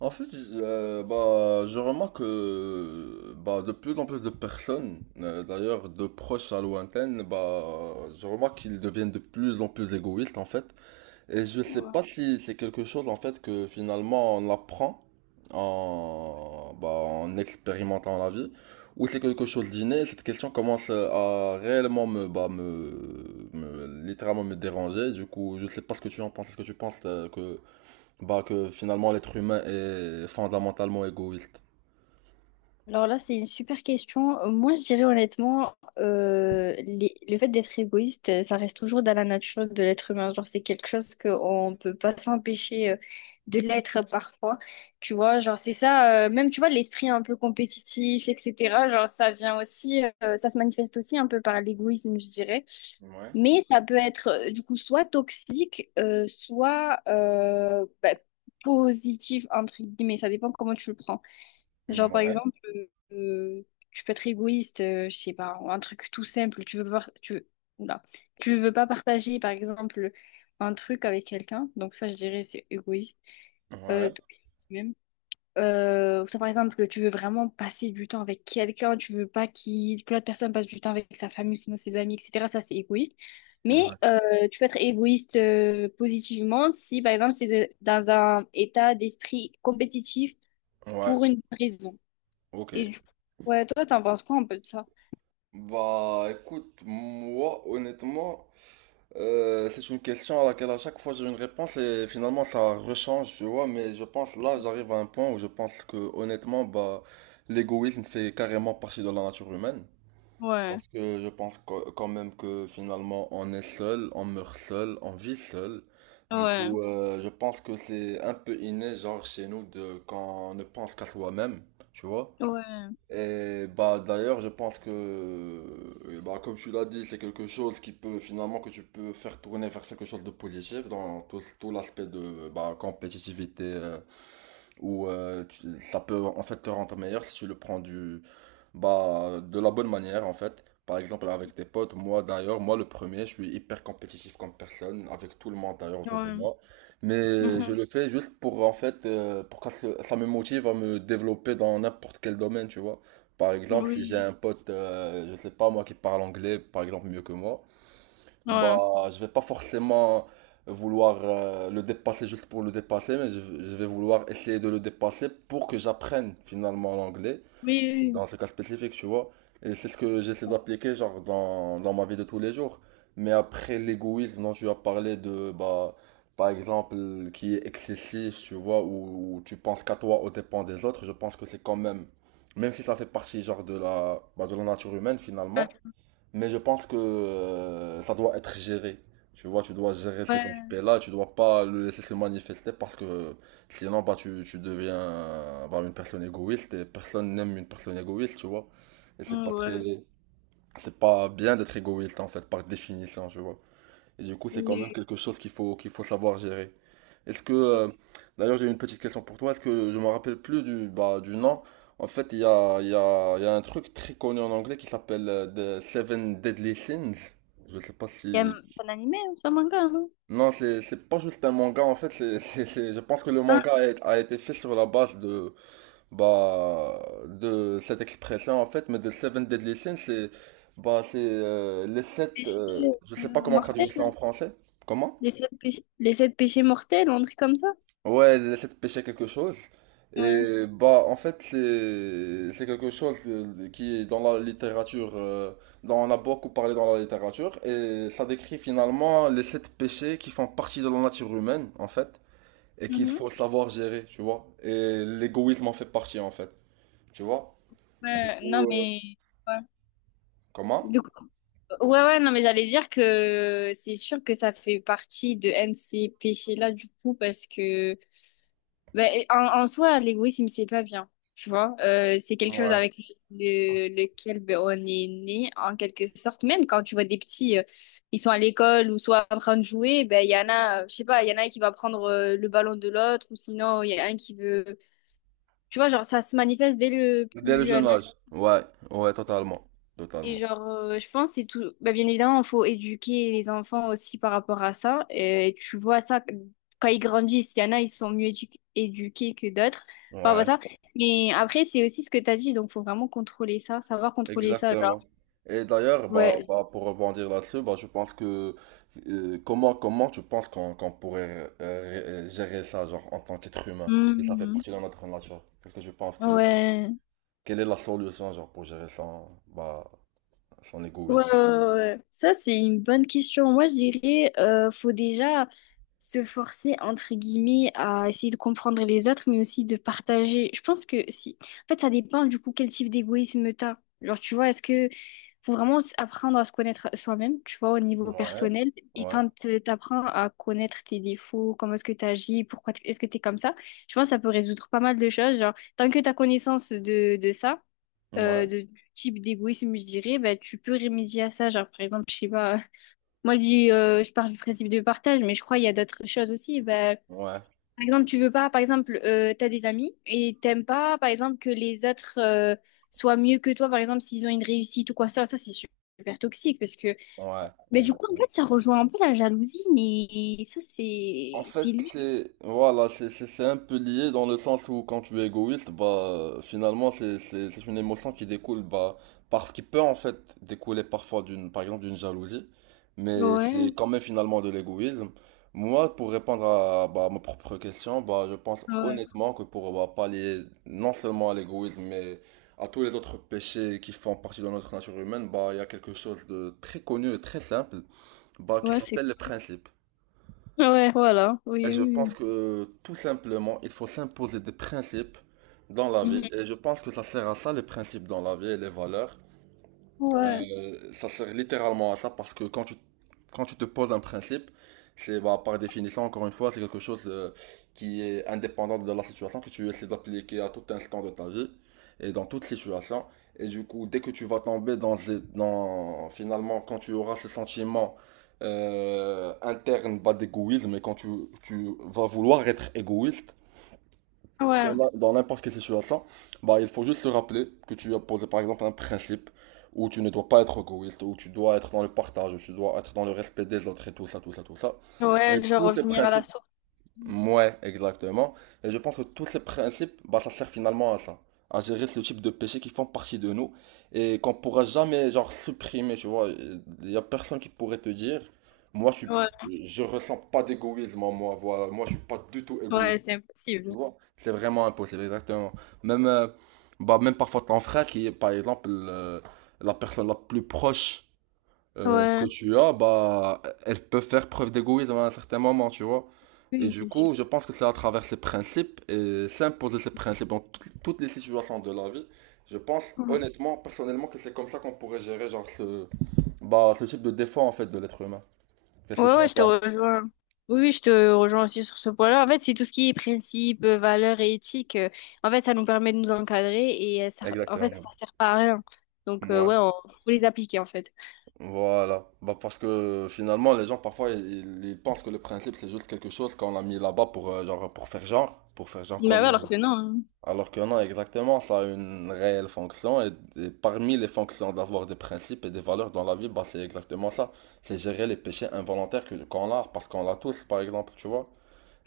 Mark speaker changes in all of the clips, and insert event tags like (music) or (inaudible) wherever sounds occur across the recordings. Speaker 1: En fait, je remarque que de plus en plus de personnes, d'ailleurs de proches à lointaines, je remarque qu'ils deviennent de plus en plus égoïstes en fait. Et je sais
Speaker 2: Ouais.
Speaker 1: pas si c'est quelque chose en fait que finalement on apprend en expérimentant la vie, ou c'est quelque chose d'inné. Cette question commence à réellement me, bah, me- littéralement me déranger. Du coup, je sais pas ce que tu en penses. Est-ce que tu penses que que finalement l'être humain est fondamentalement égoïste.
Speaker 2: Alors là, c'est une super question. Moi, je dirais honnêtement, le fait d'être égoïste, ça reste toujours dans la nature de l'être humain. Genre, c'est quelque chose qu'on ne peut pas s'empêcher de l'être parfois. Tu vois, genre, c'est ça, même, tu vois, l'esprit un peu compétitif, etc. Genre, ça vient aussi, ça se manifeste aussi un peu par l'égoïsme, je dirais.
Speaker 1: Ouais,
Speaker 2: Mais ça peut être, du coup, soit toxique, soit bah, positif, entre guillemets. Ça dépend comment tu le prends. Genre, par
Speaker 1: ouais,
Speaker 2: exemple, euh, tu peux être égoïste, je sais pas, ou un truc tout simple. Tu veux pas, tu veux, oula. Tu veux pas partager, par exemple, un truc avec quelqu'un. Donc ça, je dirais, c'est égoïste.
Speaker 1: ouais,
Speaker 2: Toxique même. Ou ça, par exemple, tu veux vraiment passer du temps avec quelqu'un. Tu veux pas que l'autre personne passe du temps avec sa famille, sinon ses amis, etc. Ça, c'est égoïste. Mais
Speaker 1: Ouais.
Speaker 2: tu peux être égoïste positivement si, par exemple, dans un état d'esprit compétitif
Speaker 1: Ouais,
Speaker 2: pour une raison.
Speaker 1: ok.
Speaker 2: Et du coup, ouais, toi, t'en penses quoi un peu de ça?
Speaker 1: Bah écoute, moi honnêtement, c'est une question à laquelle à chaque fois j'ai une réponse et finalement ça rechange, tu vois, mais je pense là j'arrive à un point où je pense que honnêtement, bah l'égoïsme fait carrément partie de la nature humaine.
Speaker 2: Ouais,
Speaker 1: Parce que je pense quand même que finalement on est seul, on meurt seul, on vit seul. Du
Speaker 2: ouais,
Speaker 1: coup, je pense que c'est un peu inné, genre chez nous, de quand on ne pense qu'à soi-même, tu vois.
Speaker 2: ouais,
Speaker 1: Et bah d'ailleurs, je pense que, bah, comme tu l'as dit, c'est quelque chose qui peut finalement que tu peux faire tourner vers quelque chose de positif dans tout l'aspect de bah, compétitivité. Où ça peut en fait te rendre meilleur si tu le prends du bah de la bonne manière en fait. Par exemple avec tes potes, moi d'ailleurs, moi le premier, je suis hyper compétitif comme personne, avec tout le monde d'ailleurs autour de
Speaker 2: ouais.
Speaker 1: moi. Mais je
Speaker 2: Mhm.
Speaker 1: le fais juste pour en fait pour que ça me motive à me développer dans n'importe quel domaine, tu vois. Par exemple, si j'ai
Speaker 2: Oui,
Speaker 1: un pote, je sais pas moi, qui parle anglais, par exemple, mieux que moi.
Speaker 2: ouais.
Speaker 1: Bah, je vais pas forcément vouloir le dépasser juste pour le dépasser, mais je vais vouloir essayer de le dépasser pour que j'apprenne finalement l'anglais,
Speaker 2: Oui,
Speaker 1: dans ce cas spécifique, tu vois. Et c'est ce que j'essaie
Speaker 2: oui.
Speaker 1: d'appliquer genre dans ma vie de tous les jours. Mais après l'égoïsme dont tu as parlé de, bah, par exemple, qui est excessif, tu vois, où tu penses qu'à toi au dépens des autres, je pense que c'est quand même, même si ça fait partie genre de de la nature humaine
Speaker 2: Ah.
Speaker 1: finalement, mais je pense que ça doit être géré. Tu vois, tu dois gérer cet
Speaker 2: Ouais,
Speaker 1: aspect-là, tu dois pas le laisser se manifester parce que sinon, bah, tu deviens bah, une personne égoïste et personne n'aime une personne égoïste, tu vois. Et c'est
Speaker 2: ouais.
Speaker 1: pas
Speaker 2: Ouais.
Speaker 1: très, c'est pas bien d'être égoïste en fait, par définition, tu vois. Et du coup, c'est quand même
Speaker 2: Oui.
Speaker 1: quelque chose qu'il faut savoir gérer. Est-ce que, d'ailleurs, j'ai une petite question pour toi. Est-ce que je me rappelle plus du, bah, du nom? En fait, il y a un truc très connu en anglais qui s'appelle The Seven Deadly Sins. Je sais pas
Speaker 2: Il y a
Speaker 1: si.
Speaker 2: un animé ou ça, manga, non?
Speaker 1: Non, c'est pas juste un manga, en fait. Je pense que le
Speaker 2: Ah,
Speaker 1: manga a été fait sur la base de, bah, de cette expression, en fait. Mais The Seven Deadly Sins, c'est, bah, c'est les sept. Je sais pas comment
Speaker 2: mortel.
Speaker 1: traduire ça en français. Comment?
Speaker 2: Les sept péchés mortels ou un truc comme ça?
Speaker 1: Ouais, elle essaie de pêcher quelque chose.
Speaker 2: Ouais.
Speaker 1: Et bah, en fait, c'est quelque chose qui est dans la littérature, dont on a beaucoup parlé dans la littérature, et ça décrit finalement les sept péchés qui font partie de la nature humaine, en fait, et qu'il
Speaker 2: Mhm.
Speaker 1: faut savoir gérer, tu vois. Et l'égoïsme en fait partie, en fait, tu vois. Du
Speaker 2: Ouais, non,
Speaker 1: coup,
Speaker 2: mais... Ouais.
Speaker 1: comment?
Speaker 2: Du coup, ouais, ouais, non, mais j'allais dire que c'est sûr que ça fait partie de un de ces péchés-là, du coup, parce que ben, en soi, l'égoïsme, c'est pas bien, tu vois. C'est quelque chose
Speaker 1: Ouais.
Speaker 2: avec lequel ben, on est né, en quelque sorte. Même quand tu vois des petits, ils sont à l'école ou soit en train de jouer, ben, il y en a, je sais pas, il y en a un qui va prendre le ballon de l'autre ou sinon, il y en a un qui veut... Tu vois, genre, ça se manifeste dès le
Speaker 1: Dès le
Speaker 2: plus
Speaker 1: jeune
Speaker 2: jeune.
Speaker 1: âge. Ouais, ouais, totalement.
Speaker 2: Et
Speaker 1: Totalement.
Speaker 2: genre, je pense que c'est tout. Bah, bien évidemment, il faut éduquer les enfants aussi par rapport à ça. Et tu vois ça quand ils grandissent. Il y en a, ils sont mieux éduqués que d'autres par
Speaker 1: Ouais.
Speaker 2: rapport à ça. Mais après, c'est aussi ce que tu as dit. Donc, faut vraiment contrôler ça, savoir contrôler ça. Genre,
Speaker 1: Exactement. Et d'ailleurs, bah,
Speaker 2: ouais.
Speaker 1: bah, pour rebondir là-dessus, bah, je pense que comment, comment tu penses qu'on pourrait gérer ça, genre, en tant qu'être humain, si ça fait
Speaker 2: Mhm.
Speaker 1: partie de notre nature? Qu'est-ce que je pense que
Speaker 2: Ouais.
Speaker 1: quelle est la solution, genre, pour gérer son, bah, son
Speaker 2: Ouais, ouais,
Speaker 1: égoïsme?
Speaker 2: ouais. ouais. Ça, c'est une bonne question. Moi, je dirais, faut déjà se forcer, entre guillemets, à essayer de comprendre les autres, mais aussi de partager. Je pense que si... En fait, ça dépend du coup quel type d'égoïsme t'as. Genre, tu vois, est-ce que faut vraiment apprendre à se connaître soi-même, tu vois, au niveau
Speaker 1: Ouais,
Speaker 2: personnel. Et
Speaker 1: ouais,
Speaker 2: quand t'apprends à connaître tes défauts, comment est-ce que t'agis, pourquoi est-ce que t'es comme ça, je pense que ça peut résoudre pas mal de choses. Genre, tant que t'as connaissance de ça
Speaker 1: ouais,
Speaker 2: de, du type d'égoïsme, je dirais, bah, tu peux remédier à ça. Genre, par exemple, je sais pas, (laughs) moi, je parle du principe de partage, mais je crois qu'il y a d'autres choses aussi. Bah,
Speaker 1: ouais,
Speaker 2: par exemple, tu veux pas, par exemple, tu as des amis et t'aimes pas, par exemple, que les autres soient mieux que toi, par exemple, s'ils ont une réussite ou quoi, ça c'est super toxique parce que,
Speaker 1: ouais,
Speaker 2: mais du coup, en
Speaker 1: exactement.
Speaker 2: fait, ça rejoint un peu la jalousie, mais ça,
Speaker 1: En
Speaker 2: c'est
Speaker 1: fait,
Speaker 2: lié.
Speaker 1: c'est voilà, c'est un peu lié dans le sens où quand tu es égoïste, bah finalement c'est une émotion qui découle bah par qui peut en fait découler parfois d'une par exemple d'une jalousie, mais c'est
Speaker 2: Ouais,
Speaker 1: quand même finalement de l'égoïsme. Moi, pour répondre à bah, ma propre question, bah je pense
Speaker 2: ouais,
Speaker 1: honnêtement que pour bah, pallier non seulement à l'égoïsme mais à tous les autres péchés qui font partie de notre nature humaine, bah il y a quelque chose de très connu et très simple, bah qui
Speaker 2: ouais, c'est
Speaker 1: s'appelle le principe.
Speaker 2: ouais, voilà,
Speaker 1: Et
Speaker 2: oui,
Speaker 1: je
Speaker 2: oui.
Speaker 1: pense
Speaker 2: Oui.
Speaker 1: que tout simplement, il faut s'imposer des principes dans la vie.
Speaker 2: Mhm.
Speaker 1: Et je pense que ça sert à ça, les principes dans la vie et les valeurs.
Speaker 2: Ouais,
Speaker 1: Ça sert littéralement à ça parce que quand tu te poses un principe, c'est bah, par définition, encore une fois, c'est quelque chose qui est indépendant de la situation que tu essaies d'appliquer à tout instant de ta vie et dans toute situation. Et du coup, dès que tu vas tomber dans, ces- dans finalement, quand tu auras ce sentiment interne bah, d'égoïsme et quand tu vas vouloir être égoïste,
Speaker 2: ouais,
Speaker 1: dans n'importe quelle situation, bah, il faut juste se rappeler que tu as posé par exemple un principe où tu ne dois pas être égoïste, où tu dois être dans le partage, où tu dois être dans le respect des autres et tout ça, tout ça, tout ça. Et
Speaker 2: ouais, genre
Speaker 1: tous ces
Speaker 2: revenir à la
Speaker 1: principes,
Speaker 2: source.
Speaker 1: ouais, exactement. Et je pense que tous ces principes, bah, ça sert finalement à ça, à gérer ce type de péchés qui font partie de nous et qu'on pourra jamais, genre, supprimer, tu vois. Il y a personne qui pourrait te dire, moi, je suis,
Speaker 2: Ouais,
Speaker 1: je ressens pas d'égoïsme en moi, voilà, moi, je suis pas du tout
Speaker 2: ouais,
Speaker 1: égoïste.
Speaker 2: c'est
Speaker 1: Tu
Speaker 2: impossible.
Speaker 1: vois, c'est vraiment impossible, exactement. Même, bah, même parfois ton frère, qui est par exemple la personne la plus proche que
Speaker 2: Ouais,
Speaker 1: tu as, bah, elle peut faire preuve d'égoïsme à un certain moment, tu vois. Et
Speaker 2: oui,
Speaker 1: du
Speaker 2: c'est sûr.
Speaker 1: coup, je pense que c'est à travers ces principes et s'imposer ces principes dans toutes les situations de la vie. Je pense
Speaker 2: Mm.
Speaker 1: honnêtement, personnellement, que c'est comme ça qu'on pourrait gérer genre ce, bah, ce type de défaut en fait de l'être humain. Qu'est-ce que
Speaker 2: Ouais,
Speaker 1: tu
Speaker 2: ouais,
Speaker 1: en
Speaker 2: je te
Speaker 1: penses?
Speaker 2: rejoins. Oui, oui, je te rejoins aussi sur ce point-là. En fait, c'est tout ce qui est principe, valeurs et éthique. En fait, ça nous permet de nous encadrer et ça, en fait,
Speaker 1: Exactement.
Speaker 2: ça sert pas à rien. Donc,
Speaker 1: Ouais.
Speaker 2: ouais, on faut les appliquer, en fait.
Speaker 1: Voilà, bah parce que finalement les gens parfois ils pensent que le principe c'est juste quelque chose qu'on a mis là-bas pour genre pour faire genre, pour faire genre qu'on
Speaker 2: Bah ouais,
Speaker 1: est.
Speaker 2: alors que non.
Speaker 1: Alors que non, exactement, ça a une réelle fonction et parmi les fonctions d'avoir des principes et des valeurs dans la vie, bah c'est exactement ça. C'est gérer les péchés involontaires que qu'on a parce qu'on l'a tous par exemple, tu vois.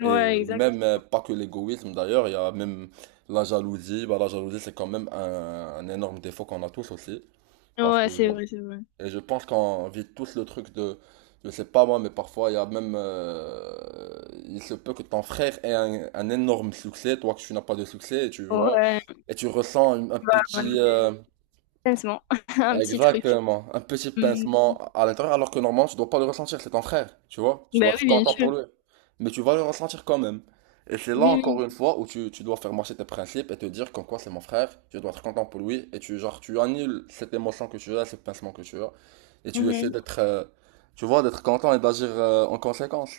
Speaker 2: Hein.
Speaker 1: Et
Speaker 2: Ouais, exact.
Speaker 1: même pas que l'égoïsme d'ailleurs, il y a même la jalousie, bah la jalousie c'est quand même un énorme défaut qu'on a tous aussi. Parce que
Speaker 2: Ouais, c'est vrai, c'est vrai.
Speaker 1: et je pense qu'on vit tous le truc de, je sais pas moi, mais parfois il y a même, il se peut que ton frère ait un énorme succès, toi que tu n'as pas de succès, et tu vois,
Speaker 2: Ouais.
Speaker 1: et tu ressens un
Speaker 2: Bah,
Speaker 1: petit,
Speaker 2: ok. Honnêtement, (laughs) un petit truc.
Speaker 1: Exactement. Un petit
Speaker 2: Hmm.
Speaker 1: pincement à l'intérieur, alors que normalement, tu dois pas le ressentir, c'est ton frère, tu vois. Tu
Speaker 2: Bah
Speaker 1: dois être
Speaker 2: oui, bien
Speaker 1: content
Speaker 2: sûr.
Speaker 1: pour lui. Mais tu vas le ressentir quand même. Et c'est là encore
Speaker 2: Oui,
Speaker 1: une fois où tu dois faire marcher tes principes et te dire qu'en quoi c'est mon frère, tu dois être content pour lui, et tu genre tu annules cette émotion que tu as, ce pincement que tu as, et
Speaker 2: oui.
Speaker 1: tu essaies
Speaker 2: Mhm.
Speaker 1: d'être tu vois, d'être content et d'agir en conséquence.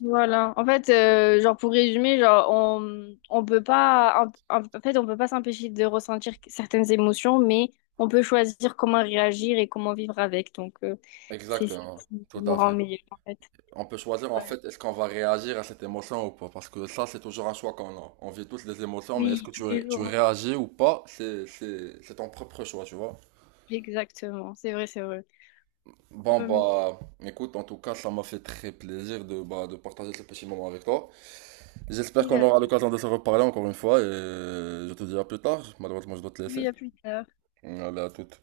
Speaker 2: Voilà. En fait, genre pour résumer, genre on peut pas en fait on peut pas s'empêcher de ressentir certaines émotions, mais on peut choisir comment réagir et comment vivre avec. Donc c'est ça
Speaker 1: Exactement,
Speaker 2: qui
Speaker 1: tout
Speaker 2: nous
Speaker 1: à
Speaker 2: rend
Speaker 1: fait.
Speaker 2: meilleurs en fait.
Speaker 1: On peut choisir en
Speaker 2: Ouais.
Speaker 1: fait est-ce qu'on va réagir à cette émotion ou pas. Parce que ça, c'est toujours un choix qu'on a. On vit tous des émotions, mais est-ce
Speaker 2: Oui,
Speaker 1: que
Speaker 2: tous les
Speaker 1: tu
Speaker 2: jours. Hein.
Speaker 1: réagis ou pas, c'est ton propre choix, tu vois.
Speaker 2: Exactement. C'est vrai, c'est vrai.
Speaker 1: Bon,
Speaker 2: Euh,
Speaker 1: bah, écoute, en tout cas, ça m'a fait très plaisir de, bah, de partager ce petit moment avec toi. J'espère qu'on aura
Speaker 2: également.
Speaker 1: l'occasion de se reparler encore une fois et je te dis à plus tard. Malheureusement, je dois te laisser.
Speaker 2: Oui, à plus tard.
Speaker 1: Allez, à toute.